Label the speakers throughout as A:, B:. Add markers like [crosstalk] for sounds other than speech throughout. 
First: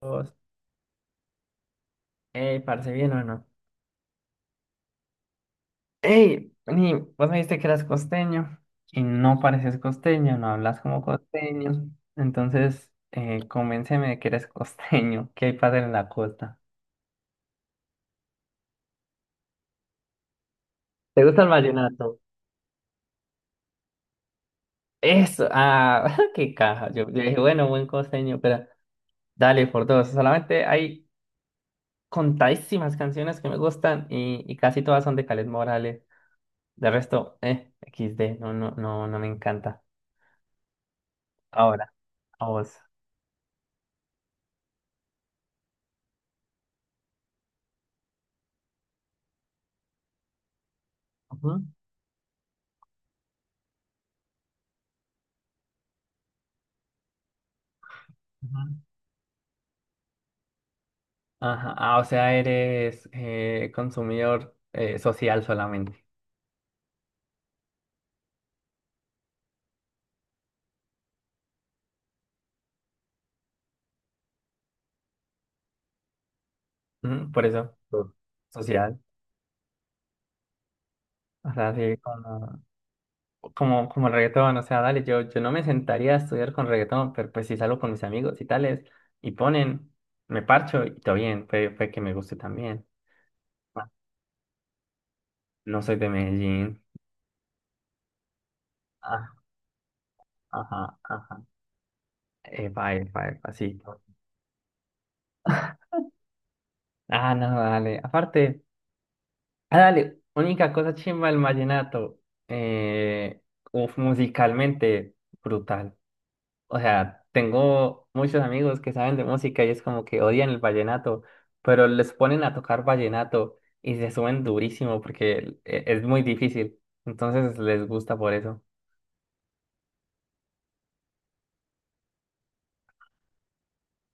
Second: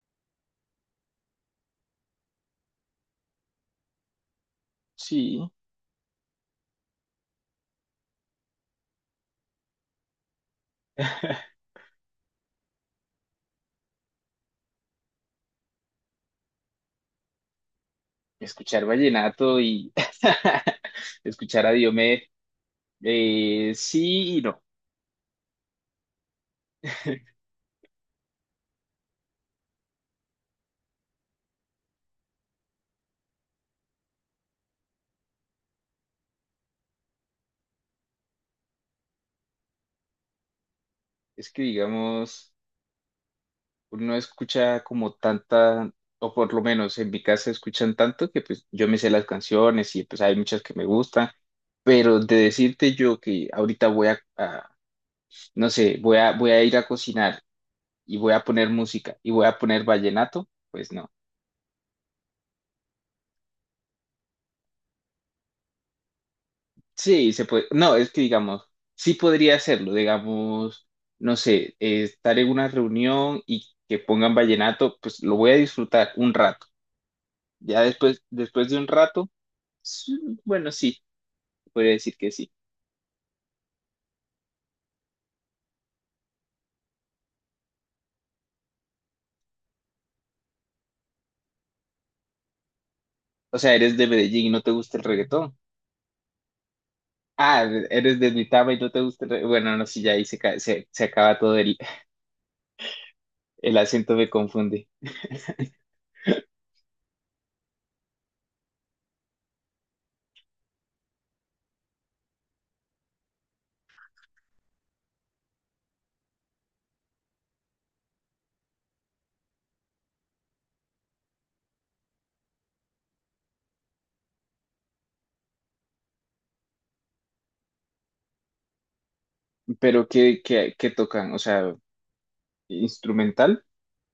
A: Dos. Ey, ¿parece bien o no?
B: Sí,
A: Ey, ni vos me dijiste que eras costeño y no pareces costeño, no hablas como
B: [laughs]
A: costeño. Entonces, convénceme de que eres costeño, [laughs] qué hay padre en la costa.
B: escuchar vallenato y [laughs]
A: ¿Te gusta el
B: escuchar a
A: vallenato?
B: Diomedes, sí y no.
A: Eso, ah, [laughs] qué caja. Yo dije,
B: [laughs]
A: bueno, buen costeño, pero dale por dos. Solamente hay contadísimas canciones que me gustan y casi todas son de Caled Morales. De resto, XD, no, no, no, no me encanta.
B: Es que,
A: Ahora, a
B: digamos,
A: vos.
B: uno escucha como tanta, o por lo menos en mi casa escuchan tanto que pues yo me sé las canciones y pues hay muchas que me gustan,
A: Ujú,
B: pero de decirte yo que ahorita no sé, voy a ir a cocinar y voy a poner
A: ujú.
B: música y voy a poner vallenato, pues no.
A: Ajá. Ah, o sea, eres consumidor social solamente.
B: Sí, se puede. No, es que digamos, sí podría hacerlo, digamos, no sé, estar en una reunión y que pongan vallenato, pues lo voy a disfrutar un rato.
A: Ujú, por eso,
B: Ya
A: claro.
B: después de un
A: Social.
B: rato, sí, bueno, sí,
A: O sea,
B: podría
A: sí,
B: decir que sí.
A: como el reggaetón. O sea, dale, yo no me sentaría a estudiar con reggaetón, pero pues si salgo con mis amigos y tales, y ponen, me parcho y todo bien, fue que me guste también.
B: O sea,
A: Ah,
B: eres de Medellín y no te gusta el reggaetón.
A: no soy de Medellín.
B: Ah, eres de Duitama y no te gusta el
A: Ah,
B: reggaetón. Bueno, no, sí, ya ahí
A: ajá,
B: se acaba
A: ajá.
B: todo
A: Epa, epa, epa, sí.
B: el acento, me confunde.
A: [laughs] Ah, no, dale. Aparte. Ah, dale, única cosa chimba del vallenato. Eh, uf, musicalmente brutal. O sea, tengo muchos amigos que saben de música y es como que odian el vallenato, pero les ponen a tocar vallenato y se suben durísimo porque es muy difícil. Entonces les gusta por eso.
B: Pero ¿ qué tocan? O sea, instrumental.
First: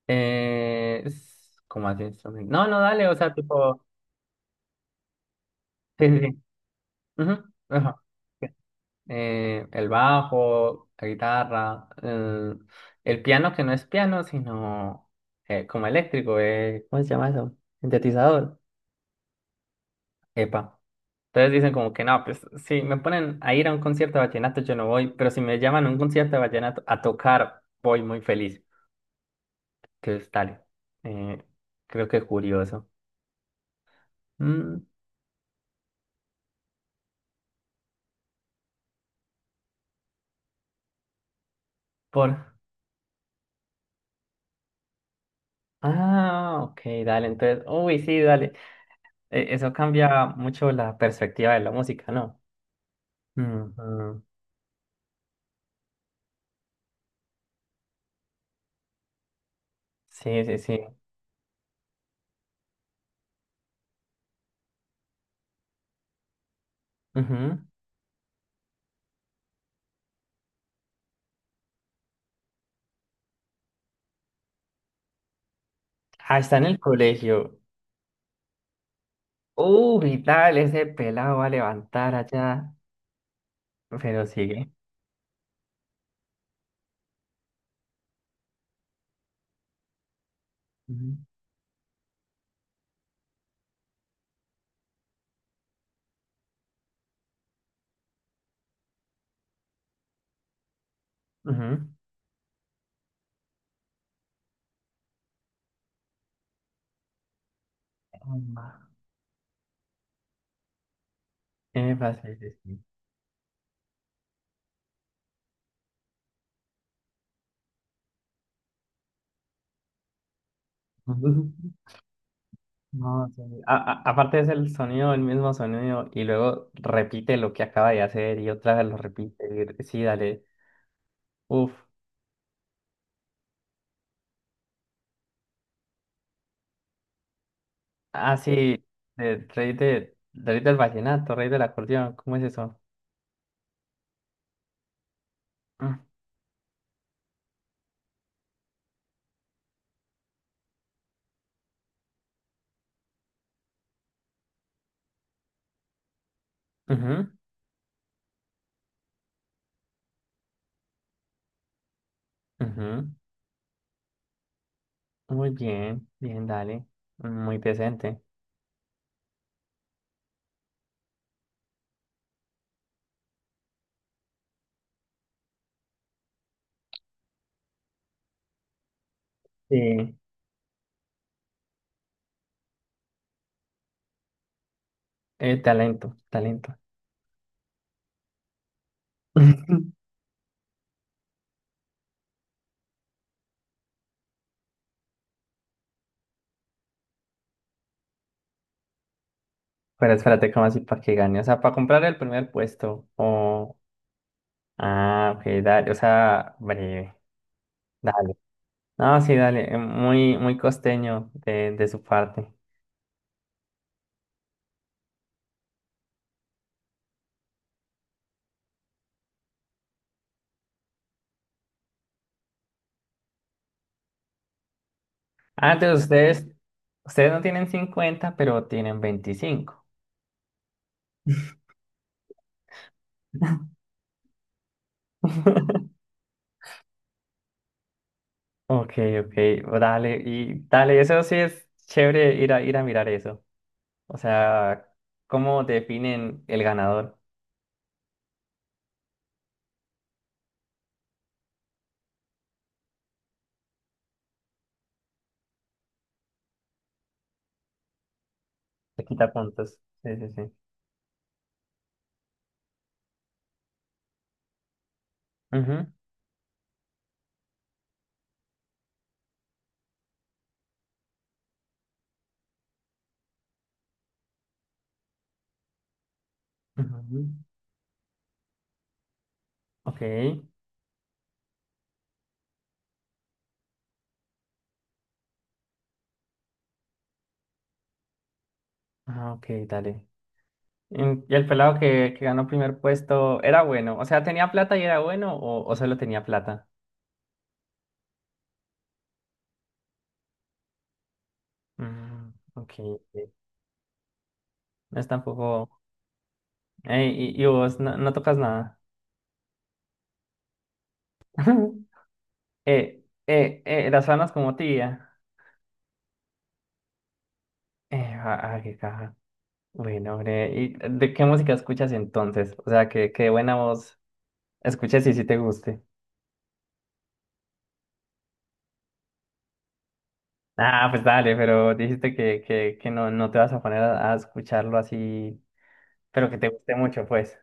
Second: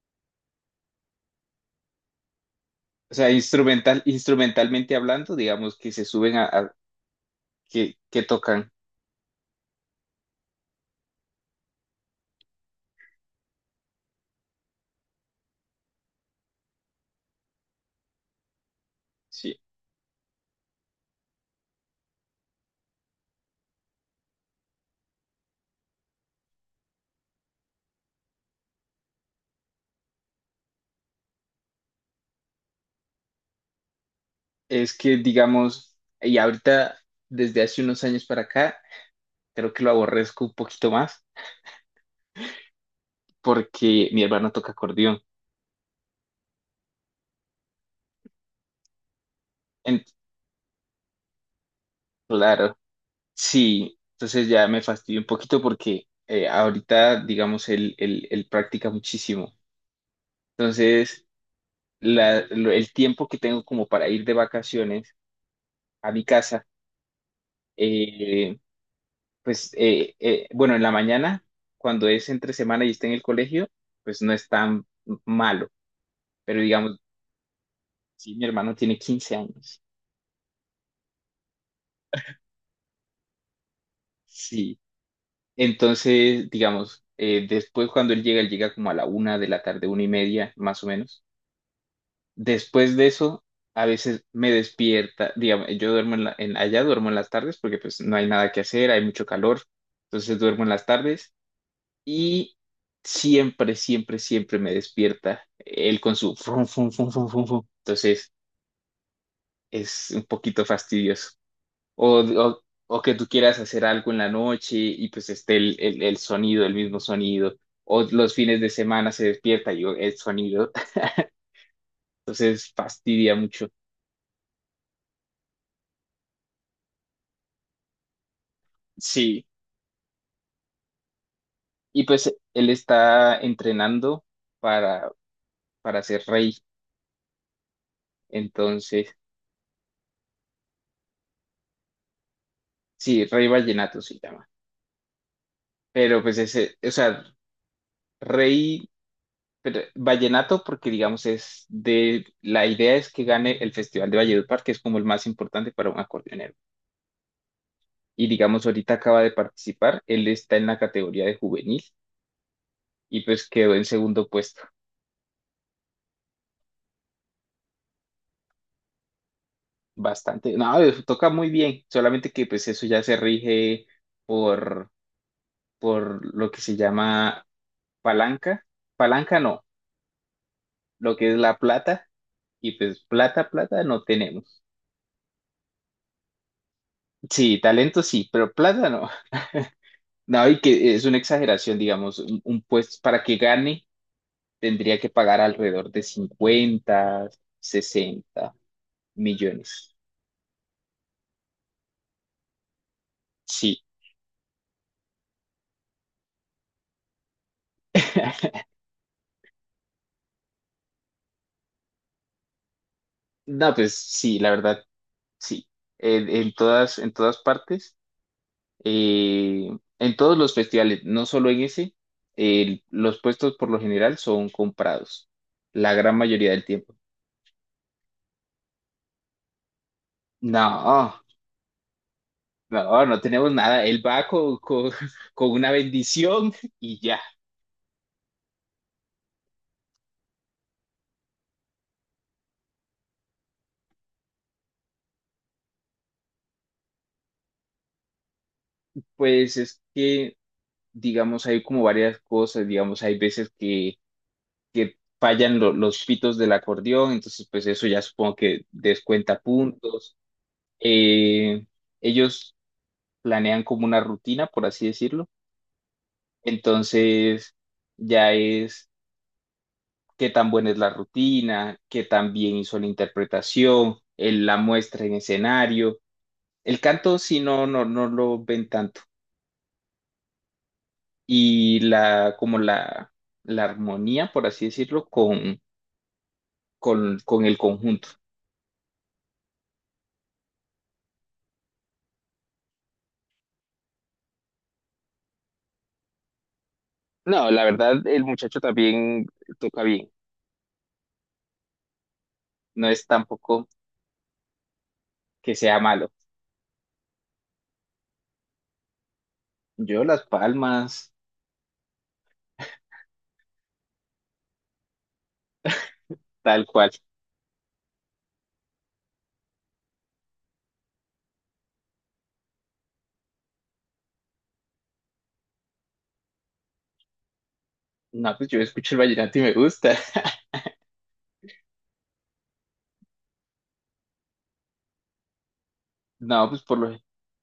A: ¿Cómo así? No, no, dale,
B: O
A: o
B: sea,
A: sea, tipo.
B: instrumentalmente hablando, digamos que se
A: Sí, sí,
B: suben
A: sí.
B: a
A: Ujú, ajá.
B: que tocan.
A: El bajo, la guitarra, el piano que no es piano, sino como eléctrico, ¿cómo se llama eso? Sintetizador.
B: Sí,
A: Epa. Entonces dicen como que no, pues si me ponen a ir a un concierto de vallenato yo no voy, pero si me llaman a un concierto de vallenato a tocar, voy muy feliz. Entonces tal, eh, creo que es curioso. Mm,
B: es que digamos, y ahorita desde hace unos años para acá, creo que lo aborrezco un poquito más
A: por...
B: porque mi hermano toca acordeón.
A: Ah, ok, dale, entonces, uy, sí, dale. Eso
B: En-
A: cambia mucho la perspectiva de la música, ¿no?
B: claro, sí,
A: Ujú.
B: entonces ya me fastidio un poquito porque ahorita, digamos, él practica muchísimo.
A: Sí, sí, sí.
B: Entonces, el tiempo que tengo como para ir de vacaciones a mi casa,
A: Ujú.
B: eh, bueno, en la mañana, cuando es entre semana y está en el colegio, pues no es tan malo,
A: Ah, está
B: pero
A: en el
B: digamos,
A: colegio.
B: sí, mi hermano tiene 15 años,
A: Uy, tal, ese pelado va a levantar allá. Pero sigue.
B: sí. Entonces, digamos, después cuando él llega como a la 1 de la tarde, 1 y media, más o
A: Ujú.
B: menos. Después de eso, a veces me despierta, digamos, yo duermo en allá duermo en las tardes porque pues no hay nada que hacer, hay mucho calor, entonces duermo en las tardes
A: Ujú.
B: y siempre, siempre, siempre me despierta él con su frum, frum, frum, frum, frum, frum. Entonces
A: Emma.
B: es un poquito fastidioso.
A: Epa, sí, sí, sí.
B: O que tú quieras hacer algo en la noche y pues esté el sonido, el mismo sonido. O los fines de semana se despierta y yo, el sonido.
A: Ujú. [laughs]
B: [laughs] Entonces
A: No,
B: fastidia
A: sí.
B: mucho.
A: A- aparte es el sonido, el mismo sonido, y luego repite lo que acaba de hacer y otra vez lo
B: Sí,
A: repite. Sí, dale. Uf.
B: y pues él está entrenando para, para ser rey.
A: Ah, sí.
B: Entonces,
A: Rey del vallenato, rey del acordeón. ¿Cómo es eso?
B: sí, rey vallenato se llama.
A: Mm.
B: Pero pues ese, o sea, rey. Pero vallenato, porque digamos es de, la idea es que gane el Festival de Valledupar, que es como el más importante para un acordeonero.
A: Ujú,
B: Y digamos, ahorita acaba de participar, él está en la categoría de juvenil
A: ujú.
B: y pues quedó en segundo puesto.
A: Muy bien, bien, dale. Muy decente.
B: Bastante, no, toca muy bien, solamente que pues eso ya se rige por, por lo que se llama palanca. Palanca no,
A: Sí.
B: lo que es la plata y pues plata no tenemos.
A: Talento, talento.
B: Sí, talento sí, pero plata no. [laughs]
A: [laughs]
B: No, y que es una exageración, digamos, un puesto para que gane tendría que pagar alrededor de 50 60 millones.
A: Pero espérate, ¿cómo así para que gane? O sea, para comprar el primer puesto. O.
B: Sí.
A: Ah, ok, dale. O sea, breve. Dale.
B: [laughs]
A: No, sí, dale. Muy, muy costeño de su parte.
B: No, pues sí, la verdad, sí. En todas, en todas partes, eh, en todos los festivales, no solo en ese, los puestos por lo general son comprados,
A: Ah,
B: la
A: entonces
B: gran
A: ustedes,
B: mayoría del tiempo.
A: ustedes no tienen 50 pero tienen 25.
B: No, no, no tenemos nada. Él va con [laughs] con una
A: [laughs]
B: bendición y ya.
A: Ok, ok, dale. Y dale, eso sí es chévere ir a mirar eso. O sea, ¿cómo definen el ganador?
B: Pues es que, digamos, hay como varias cosas, digamos, hay veces que fallan los pitos del acordeón, entonces pues eso ya supongo que
A: Le quita
B: descuenta
A: puntos. Sí,
B: puntos.
A: sí, sí.
B: Eh, Ellos planean como una rutina, por así decirlo,
A: Ujú,
B: entonces ya es qué tan buena es la rutina, qué tan bien hizo la interpretación, la muestra en escenario. El canto,
A: ujú.
B: si no, no lo ven tanto.
A: Ok.
B: Y la, como la armonía, por así decirlo, con el conjunto.
A: Ah, ok, dale. ¿Y el pelado que ganó primer puesto era bueno? O sea, ¿tenía plata y era bueno o solo tenía plata?
B: No, la verdad, el muchacho también toca bien.
A: Mm, ok.
B: No es
A: Ok.
B: tampoco
A: No es
B: que
A: tampoco...
B: sea malo.
A: Ey, y vos no tocas nada.
B: Yo las palmas,
A: [laughs] Las manos como tía.
B: tal cual.
A: Ah, ah, qué caja. Bueno, hombre, ¿y de qué música escuchas entonces? O sea, que buena voz. Escuché si sí te guste.
B: No, pues yo escucho el vallenato y me gusta. [laughs]
A: Ah, pues dale, pero dijiste que no te vas a poner a escucharlo así, pero que te
B: No, pues
A: guste
B: por lo,
A: mucho, pues.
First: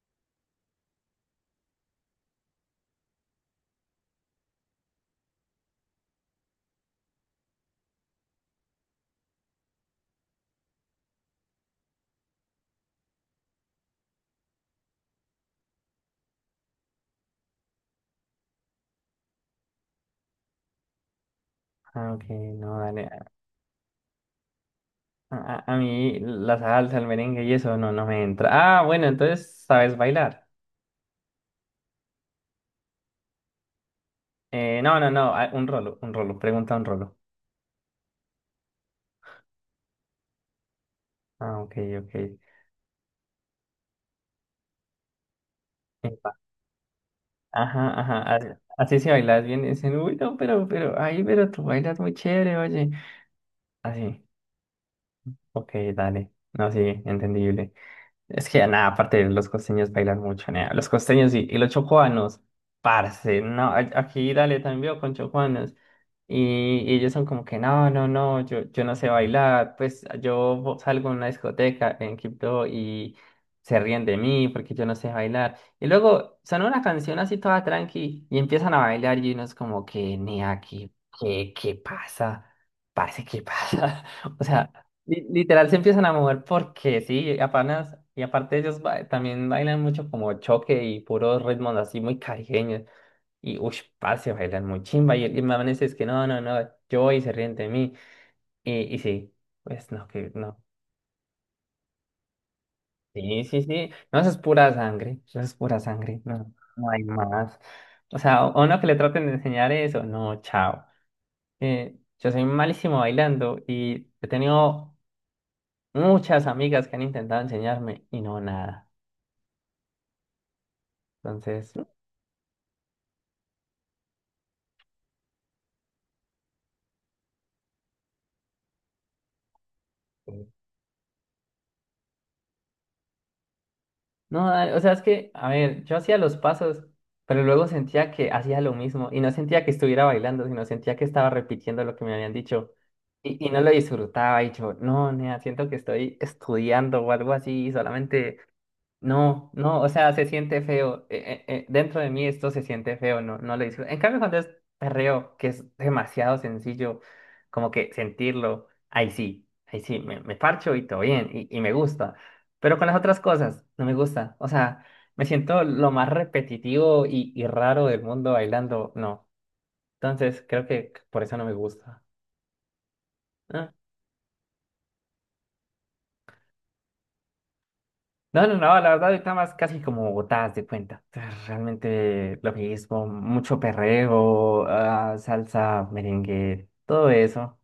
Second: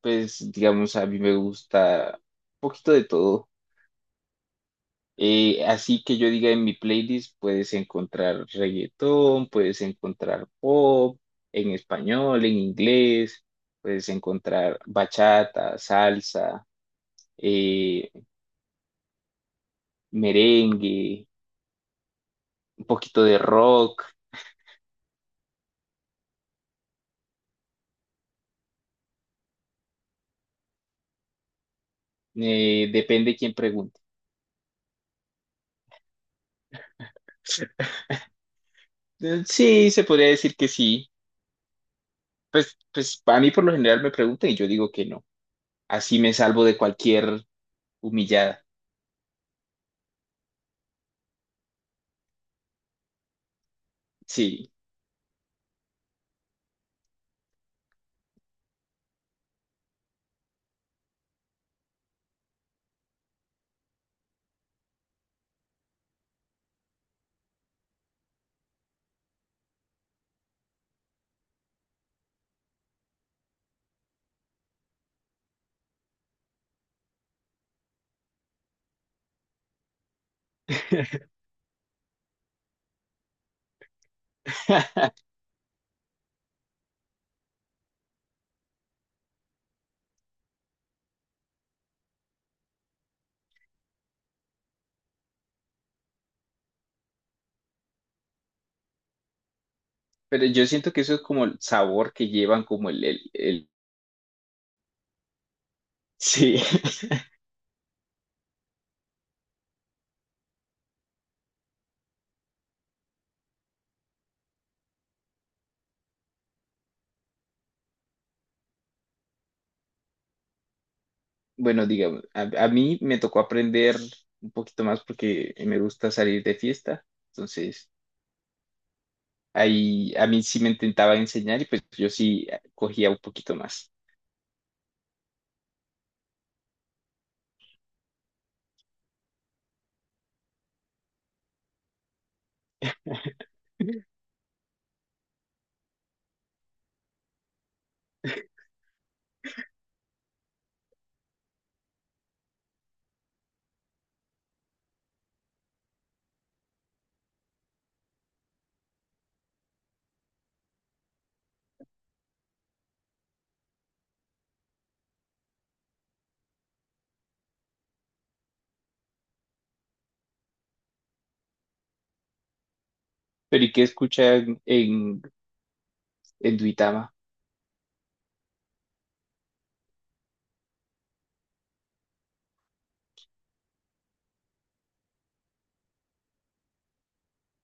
B: pues digamos, a mí me gusta un poquito de todo. Así que yo diga en mi playlist puedes encontrar reggaetón, puedes encontrar pop en español, en inglés, puedes encontrar bachata, salsa, eh, merengue,
A: Ah, ok, no,
B: un poquito
A: dale.
B: de rock,
A: A mí la salsa, el merengue y eso no me entra. Ah, bueno, entonces, ¿sabes bailar?
B: depende quién pregunte.
A: No, no, no, ah, un rolo, pregunta un rolo.
B: Sí, se podría decir que sí.
A: Ah, ok, ok.
B: Pues, pues a mí por lo general me preguntan y yo digo que no. Así
A: Epa.
B: me salvo de cualquier
A: Ajá, ajá, así,
B: humillada.
A: así si bailas bien, dicen, uy, no, pero, ay, pero tú bailas muy chévere, oye. Así,
B: Sí.
A: ok, dale. No, sí, entendible. Es que nada, aparte los costeños bailan mucho, nea. Los costeños y los chocuanos, parce, no, aquí dale también veo con chocuanos. Y ellos son como que no, no, no, yo no sé bailar, pues yo salgo a una discoteca en Quibdó y se ríen de mí porque yo no sé bailar. Y luego son una canción así toda tranqui y empiezan a bailar y uno es como que, nea, ¿qué,
B: [laughs]
A: qué, qué pasa? Parce, ¿qué pasa? [laughs] O sea, literal se empiezan a mover porque sí, apenas, y aparte ellos también bailan mucho como choque y puros ritmos así muy caribeños. Y uff, parce, bailan muy chimba. Y manes es que no, no, no, yo voy y se ríen de mí. Y sí, pues no, que
B: Pero
A: no.
B: yo siento que eso es como el sabor que llevan, como
A: Sí, sí,
B: el-
A: sí. No, eso es pura sangre. Eso es pura sangre. No,
B: sí.
A: no hay
B: [laughs]
A: más. O sea, a uno que le traten de enseñar eso, no, chao. Yo soy malísimo bailando y he tenido muchas amigas que han intentado enseñarme y no nada. Entonces,
B: Bueno, digamos, a mí me tocó aprender un poquito más porque me gusta salir de fiesta. Entonces, ahí a mí
A: eh,
B: sí me intentaba enseñar y pues yo sí cogía un poquito más.
A: no, dale, o sea, es que, a ver, yo hacía los pasos, pero luego sentía que hacía lo mismo y no sentía que estuviera bailando, sino sentía que estaba repitiendo lo que me habían dicho y no lo disfrutaba y yo, no, nea, siento que estoy estudiando o algo así, solamente. No, no, o sea, se siente feo. Dentro de mí esto se siente feo, no, no lo disfruto. En cambio, cuando es perreo, que es demasiado sencillo, como que sentirlo, ahí sí, me parcho y todo bien, y me gusta. Pero con las otras cosas, no me gusta. O sea, me siento lo más repetitivo y raro del mundo bailando, no. Entonces, creo que por eso no me gusta.
B: Pero
A: Ah,
B: ¿y qué escuchan en Duitama?
A: no, no, no, la verdad ahorita más casi como Bogotá, haz de cuenta. [laughs] Realmente lo mismo, mucho perreo, ah, salsa, merengue, todo eso.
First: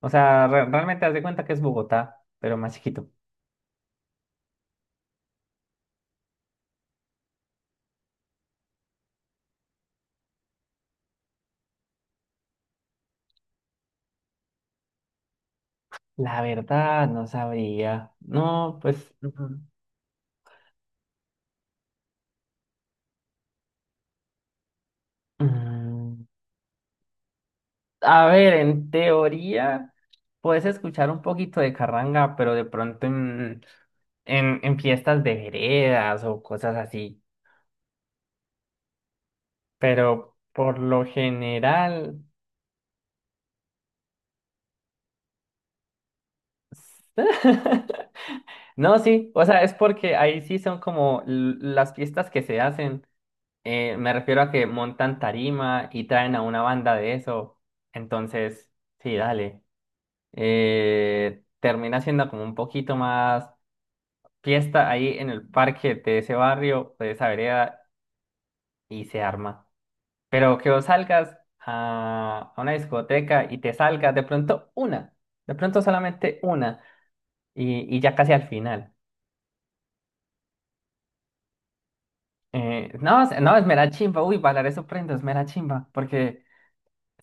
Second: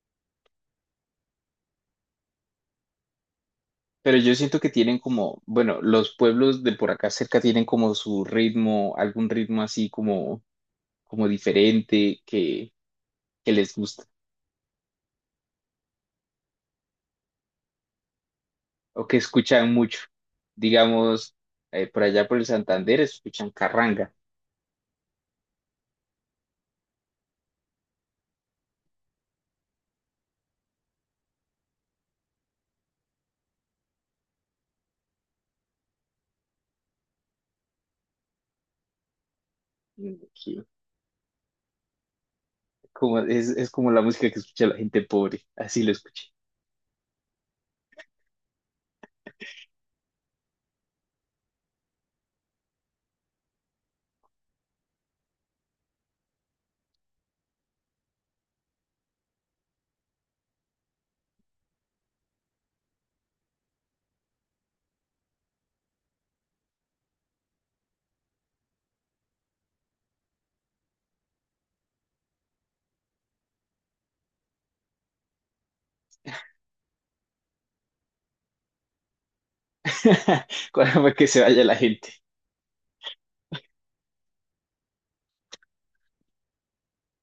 A: O sea, realmente haz de cuenta que es Bogotá, pero más chiquito.
B: Pero yo siento que tienen como, bueno, los pueblos de por acá cerca tienen como su ritmo, algún ritmo así como, como diferente que les gusta.
A: La verdad, no sabría. No,
B: O
A: pues,
B: que
A: ujú.
B: escuchan mucho. Digamos, por allá por el Santander escuchan carranga.
A: mm, a ver, en teoría puedes escuchar un poquito de carranga, pero de pronto en fiestas de veredas o cosas así.
B: Mm,
A: Pero
B: aquí,
A: por lo general...
B: Como, es como la música que escucha la gente pobre, así lo escuché.
A: [laughs] No, sí, o sea, es porque ahí sí son como las fiestas que se hacen. Me refiero a que montan tarima y traen a una banda de eso. Entonces, sí, dale. Termina siendo como un poquito más fiesta ahí en el parque de ese barrio, de esa vereda, y se arma. Pero que vos salgas a una discoteca y te salgas de pronto una, de pronto solamente una, y ya casi al final.
B: [laughs] Cuando que se vaya la gente.
A: No, no, es mera chimba, uy, bailar eso prendo, es mera chimba, porque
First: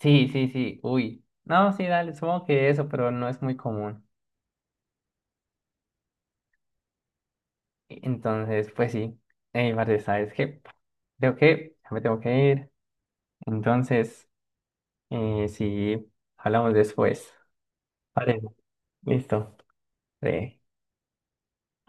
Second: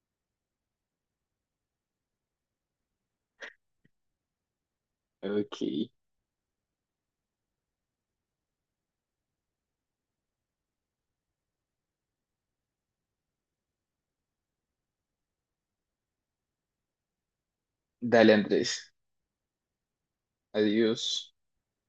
A: sí, sí, sí, uy, no, sí, dale, supongo que eso, pero no es muy común.
B: Ok,
A: Entonces, pues sí, Marce, ¿sabes qué? Creo que ya me tengo que ir, entonces, sí, hablamos después.
B: dale
A: Vale,
B: Andrés,
A: listo. Sí.
B: adiós.